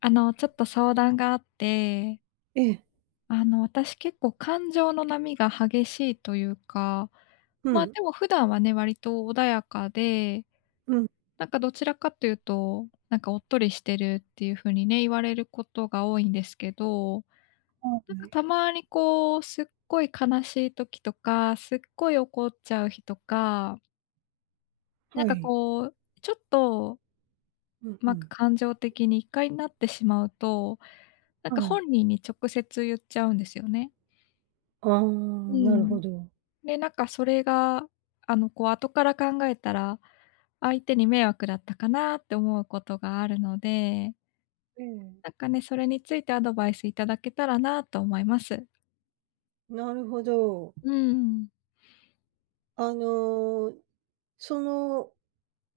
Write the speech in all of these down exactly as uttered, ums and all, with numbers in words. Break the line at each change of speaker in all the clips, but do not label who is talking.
あの、ちょっと相談があって、
ええ、
あの、私結構感情の波が激しいというか、
う
まあ、
ん、
でも普段はね、割と穏やかで、
うん、
なんかどちらかというと、なんかおっとりしてるっていう風にね、言われることが多いんですけど、
は
なんか
い。
たまにこう、すっごい悲しい時とか、すっごい怒っちゃう日とか、なん
は
か
い。
こう、ちょっと
うんう
ま、
ん。
感情的に一回なってしまうと、なん
は
か
い。
本人に直接言っちゃうんですよね。
ああ、
う
なるほ
ん。
ど。
で、なんかそれが、あの、こう後から考えたら、相手に迷惑だったかなって思うことがあるので、
ええ。
なんかね、それについてアドバイスいただけたらなと思います。
なるほど。
うん。
あの、その、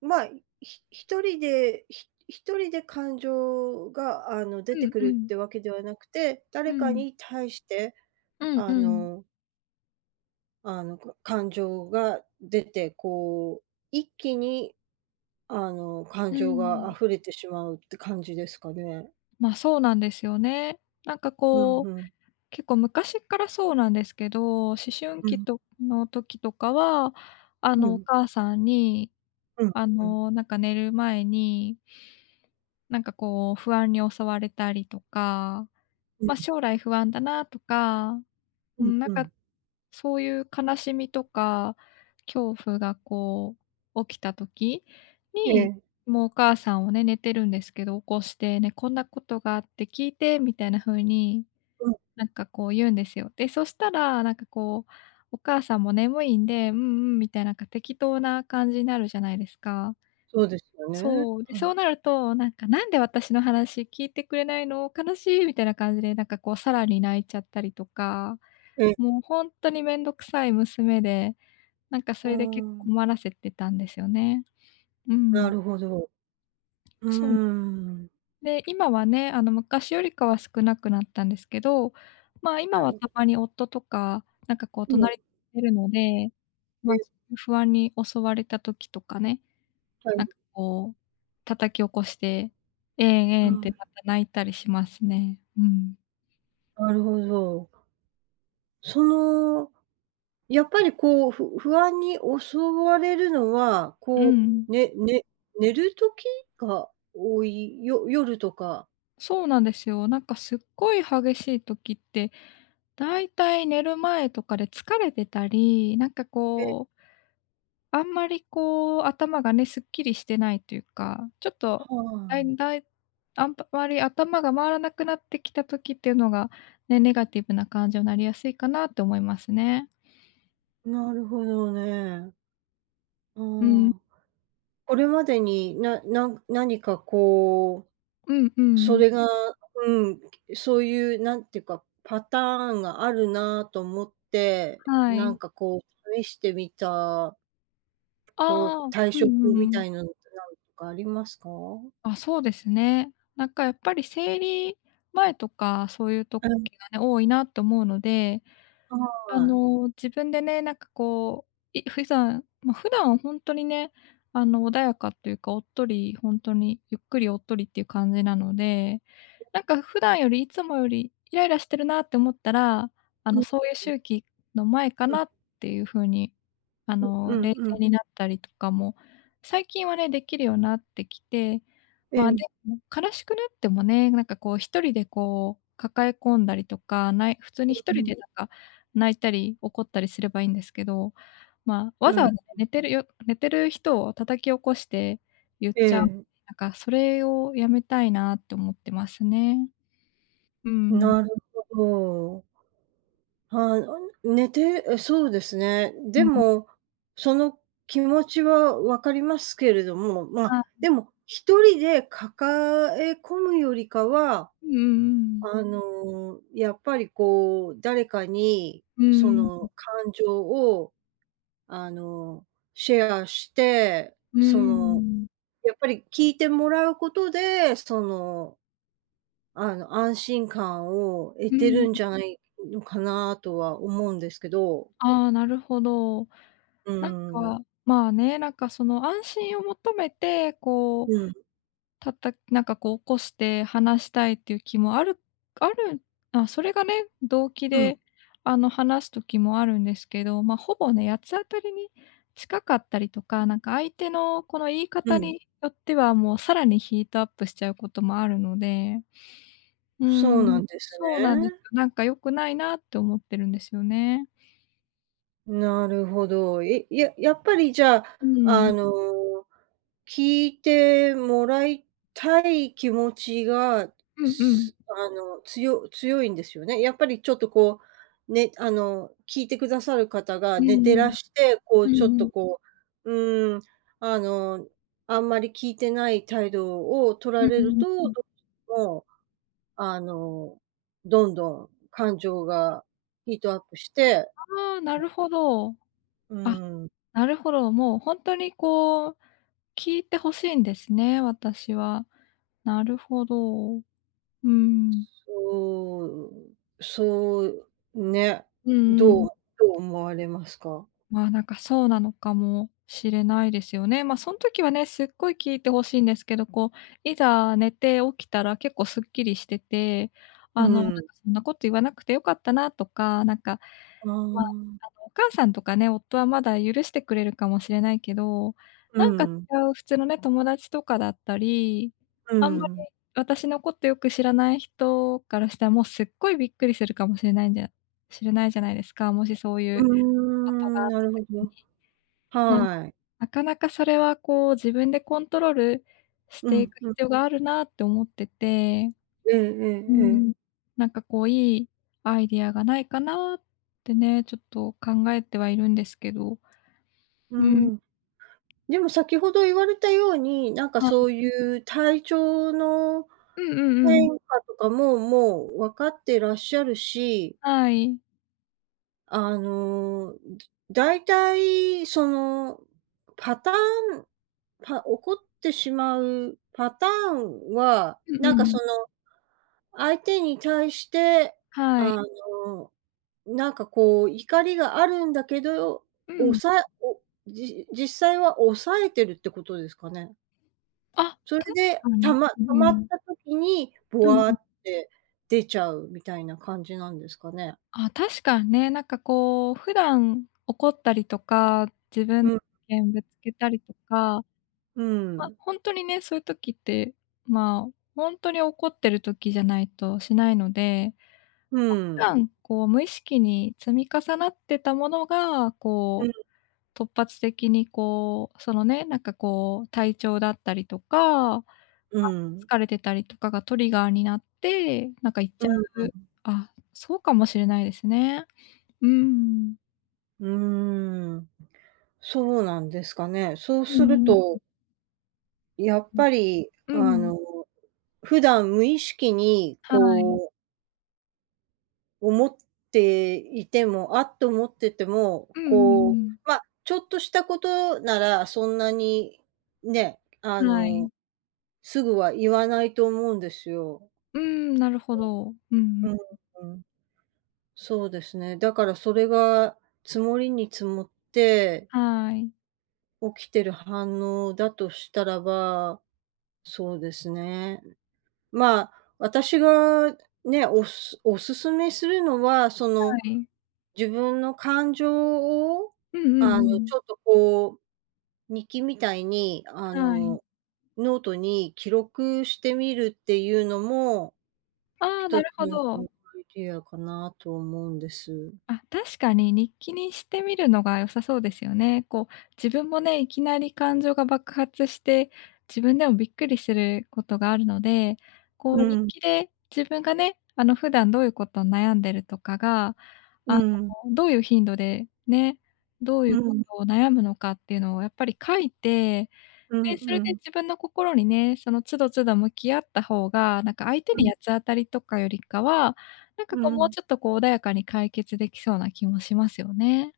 まあ、ひ一人で、ひ一人で感情が、あの、出
う
て
ん
く
う
るっ
ん。
てわけではなくて、
う
誰か
ん。
に対して、
うん
あ
うん。
のあの、か感情が出て、こう、一気に、あの、感
う
情が
ん。
溢れてしまうって感じですかね？
ま、そうなんですよね。なんか
うん、
こ
う
う
ん、
結構昔からそうなんですけど、思春
う
期
ん、
との時とかは、あ
う
の、お
ん。
母さんに、
うん、
あ
うん、
の、なんか寝る前に、なんかこう不安に襲われたりとか、
うん、
ま、将来不安だなとか、
う
う
ん、
ん、なん
う
か、
ん。
そういう悲しみとか、恐怖がこう起きた時
え
に、
え、
もうお母さんをね、寝てるんですけど、起こしてね、こんなことがあって聞いてみたいな風に
うん、
なんかこう言うんですよ。で、そしたら、なんかこう、お母さんも眠いんで、うんうん、みたいな、なんか適当な感じになるじゃないですか。
そうですよね。
そう。で、
は
そ
い。
うなると、なんか「なんで私の話聞いてくれないの？悲しい」みたいな感じで、なんかこうさらに泣いちゃったりとか、
ええ、
もう本当にめんどくさい娘で、なんかそ
ああ、
れで結構困らせてたんですよね。う
な
ん。
るほど。うー
そう。
ん。
で、今はね、あの、昔よりかは少なくなったんですけど、まあ、今
は
は
い。
たまに夫とか、なんかこう
うん、え、
隣にいるので、まあ、そういう不安に襲われた時とかね、
はい。
なんかこう、叩き起こして、えん
は
えんって
い。
また泣いたりしますね。うん。
なるほど。その、やっぱりこう、ふ不安に襲われるのは、
う
こ
ん。
う、ねね寝る時が多い、よ夜とか。
そうなんですよ。なんかすっごい激しい時って、だいたい寝る前とかで疲れてたり、なんか
ええ、
こうあんまりこう、頭がね、すっきりしてないというか、ちょっと、だ
は
いだいあんぱまり頭が回らなくなってきた時っていうのが、ね、ネガティブな感情になりやすいかなって思いますね。
い。なるほどね。あ
うん。
あ。これまでに、ななん何かこ
うんう
うそ
ん。
れがうん、そういうなんていうか、パターンがあるなと思って、
は
なん
い。
かこう試してみた
あ
方法
あ、うん
対
う
処法
ん
み
う
た
ん。
いなのってなんとかありますか？
あ、そうですね。なんかやっぱり生理前とか、そういう時
うん、
がね、多いなと思うので
は
あ
い。
の、自分でね、なんかこう、い普段まあ、普段は本当にね、あの、穏やかっていうか、おっとり本当に、ゆっくりおっとりっていう感じなので、なんか普段よりいつもよりイライラしてるなって思ったら、あ
うん
の、そういう
うん、
周期の前か
う
なっていう風に、あ
ん、う
の、
ん
冷
う
静
ん。
になったりとかも、最近はね、できるようになってきて、
ええ、
まあ、
うん
でも悲しくなってもね、なんかこう一人でこう抱え込んだりとか、ない普通に一
う
人
ん。
でなんか泣いたり怒ったりすればいいんですけど、まあ、
う
わざ
ん、
わざ寝てるよ寝てる人を叩き起こして言っ
え
ちゃう、
え、
なんかそれをやめたいなって思ってますね。うん。
なるほど。はい、寝てえ、そうですね。で
うん。
も、その気持ちはわかりますけれども、まあ、
あ、
でも一人で抱え込むよりかは、
うんうんうん。
あの、やっぱりこう、誰かに
う
そ
ん。
の感情を、あの、シェアして、
う
その、
ん。
やっぱり聞いてもらうことで、その、あの、安心感を得
う
てる
ん。
んじゃないのかなとは思うんですけど。
ああ、なるほど。
う
なん
ーん。
か、まあね、なんかその安心を求めて、こう
うん、
たたなんかこう起こして話したいっていう気もあるあるあ、それがね、動機
うん、
で、あの、話す時もあるんですけど、ま、ほぼね、八つ当たりに近かったりとか、なんか相手のこの言い
う
方
ん。
によっては、もうさらにヒートアップしちゃうこともあるので、うー
そうな
ん、
んです
そうなんですよ。
ね。
なんか良くないなって思ってるんですよね。
なるほど。え、ややっぱりじゃあ、
う
あ
ん。
の、聞いてもらいたい気持ちが、
うんうん。
すあの、つよ強いんですよね。やっぱりちょっとこう、ね、あの、聞いてくださる方が
う
寝てら
ん
して、こう
うん。う
ちょっ
ん
と
うん。
こう、うーん、あの、あんまり聞いてない態度を取
う
ら
ん
れ
う
る
ん
と、どう
う
し
ん。
てもあの、どんどん感情がヒートアップして。
ああ、なるほど。
う
あ、
ん。
なるほど、もう本当にこう、聞いてほしいんですね、私は。なるほど。うん。
そう、そう、ね、
うんう
どう
ん。
どう思われますか？
まあ、なんかそうなのかもしれないですよね。ま、その時はね、すっごい聞いてほしいんですけど、こう、いざ寝て起きたら結構すっきりしてて、
う
あの、なん
ん。
かそんなこと言わなくてよかったなとか、なんか
あ
あ
あ。
の、お母さんとかね、夫はまだ許してくれるかもしれないけど、
う
なんか違
ん、
う普通のね、友達とかだったり、
う
あんまり
ん。
私のことよく知らない人からしたら、もうすっごいびっくりするかもしれないんじゃしれないじゃないですか、もしそうい
う
う
ー
ことが
ん、
あっ
な
た
るほど。
時に。なん
はい。
なかなかそれはこう、自分でコントロールし
う
てい
ん、
く
う
必
ん。
要があるなって思ってて、
えええ
う
ええ
ん、
え。
なんかこう、いいアイディアがないかなってね、ちょっと考えてはいるんですけど。
う
うん、
ん。でも先ほど言われたように、なんか
は
そ
い。
ういう体調の
うんうんうん。
変化とかも、もう分かってらっしゃるし、
はい。
あの、だいたいその、パターンパ起こってしまうパターンは、
うん
なん
う
かそ
ん。
の、相手に対して、
はい。
あの、なんかこう怒りがあるんだけど、
う
お
ん。
さおじ実際は抑えてるってことですかね？
あ、
それ
確
で、
か
た
に。
ま
う
溜
んう
まった
ん。
時に、ボ
うん
ワ
うん。
って出ちゃうみたいな感じなんですかね？
あ、確かにね、なんかこう、普段怒ったりとか、自分
う
意
ん、
見ぶつけたりとか、
う
ま、
ん、
ほんとにね、そういう時って、まあ、ほんとに怒ってる時じゃないとしないので、
う
普
ん、
段こう無意識に積み重なってたものが、
う
こ
ん、
う、突発的にこう、そのね、なんかこう、体調だったりとかあ、
うん。
疲れてたりとかがトリガーになって、なんか行っ
う
ちゃ
ん、
うあ、そうかもしれないですね。うーん。
うーん、そうなんですかね。そう
う
する
んうん
と、やっ
うん。
ぱり
う
あ
ん。
の、普段無意識に
はい。
こう思っていても、あっと思ってても、
うんう
こ
ん
う、まあ、ちょっとしたことならそんなにね、あ
うん。はい。
の、すぐは言わないと思うんですよ。
うーん、なるほど。うんう
う
ん。
ん、うん。そうですね。だからそれが積もりに積もって
はい。
起きてる反応だとしたらば、そうですね。まあ、私がね、おすお勧めするのは、そ
は
の、
い。
自分の感情を、
うんう
あの、
んうん。
ちょっとこう、日記みたいに、あ
はい。
の、ノートに記録してみるっていうのも、
ああ、な
一つ
るほ
の
ど。
アイディアかなと思うんです。
あ、確かに日記にしてみるのが良さそうですよね。こう、自分もね、いきなり感情が爆発して、自分でもびっくりすることがあるので、こ
う
う日
ん、
記で自分がね、あの普段どういうことを悩んでるとかが、
う
あ
ん、
のどういう頻度でね、どうい
う
うこ
ん、
とを悩むのかっていうのをやっぱり書いて
うん
で、それ
う
で
ん、
自分の心にね、その都度都度向き合った方が、なんか相手
うん、
に八つ当たりとかよりかは、なんか
う
こうもう
ん。
ちょっとこう穏やかに解決できそうな気もしますよね。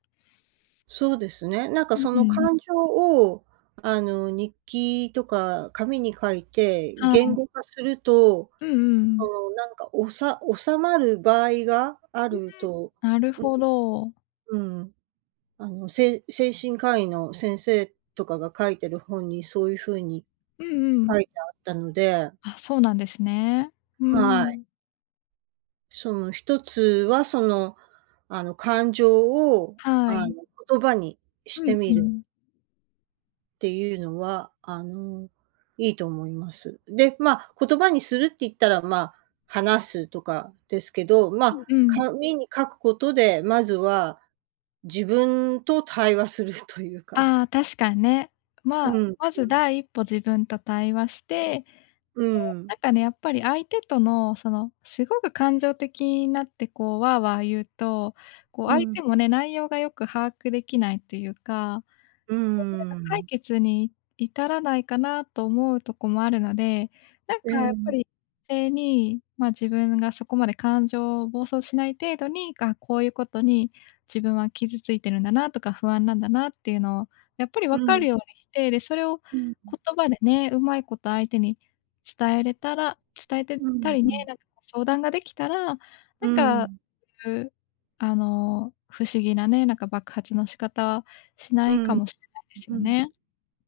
そうですね。なんか
う
その
ん。
感情を、あの、日記とか紙に書いて
は
言
い。
語化すると、
うんうんう
そ
ん。
の、なんか、おさ収まる場合があると、
なるほど。
うんうん、あの、せい精神科医の先生とかが書いてる本にそういう風に
うんうん。
書いてあったので、
あ、そうなんですね。う
は
ん。
い。
ん。
その一つはその、あの、感情を、
は
あの、
い。
言葉にし
う
て
ん
み
う
る
ん。
っていうのは、あの、いいと思います。で、まあ、言葉にするって言ったら、まあ、話すとかですけど、ま
う
あ、
んうん。
紙に書くことで、まずは自分と対話するというか。
ああ、確かにね。まあ、
うん、
まず第一歩自分と対話して
う
な
ん、
んかね、やっぱり相手とのその、すごく感情的になってこう、わあわあ言うと、こう
う
相
ん、
手もね、内容がよく把握できないというか、
う
ほんとなんか解
ん。
決に至らないかなと思うとこもあるので、なん
え
かやっぱ
え、
り冷静に、ま、自分がそこまで感情を暴走しない程度に、あ、こういうことに自分は傷ついてるんだなとか不安なんだなっていうのをやっぱり
う
分か
ん、
るようにして、で、それを
うん、
言葉でね、うまいこと相手に伝えれたら伝えて
う
た
ん、
り
う
ね、
ん。
なんか相談ができたら、な
う
んか
ん、
く、あの、不思議なね、なんか爆発の仕方はしな
う
いか
ん、
もしれないです
う
よ
ん。
ね。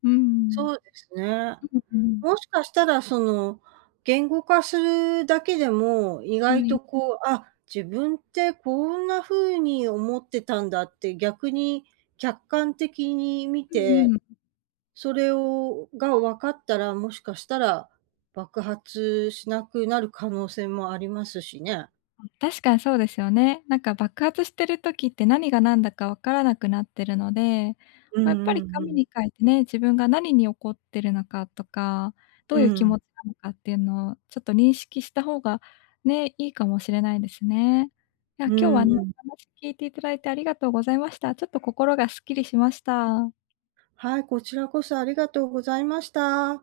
うん。
そうですね。
うんうん。
もしかしたらその、言語化するだけでも、意
うん。
外
は
と
い。
こう、あ、自分ってこんな風に思ってたんだって逆に客観的に見
う
て、
ん。
それをが分かったら、もしかしたら爆発しなくなる可能性もありますしね。
確かにそうですよね。なんか爆発してる時って何が何だかわからなくなってるので、
うん
ま、やっぱり
うんう
紙
ん。
に書いてね、自分が何に怒ってるのかとか、ど
う
ういう気
ん。
持ちなのかっていうのをちょっと認識した方がね、いいかもしれないですね。いや、
う
今日
ん
はね、
うん。
お話聞いていただいてありがとうございました。ちょっと心がすっきりしました。
はい、こちらこそありがとうございました。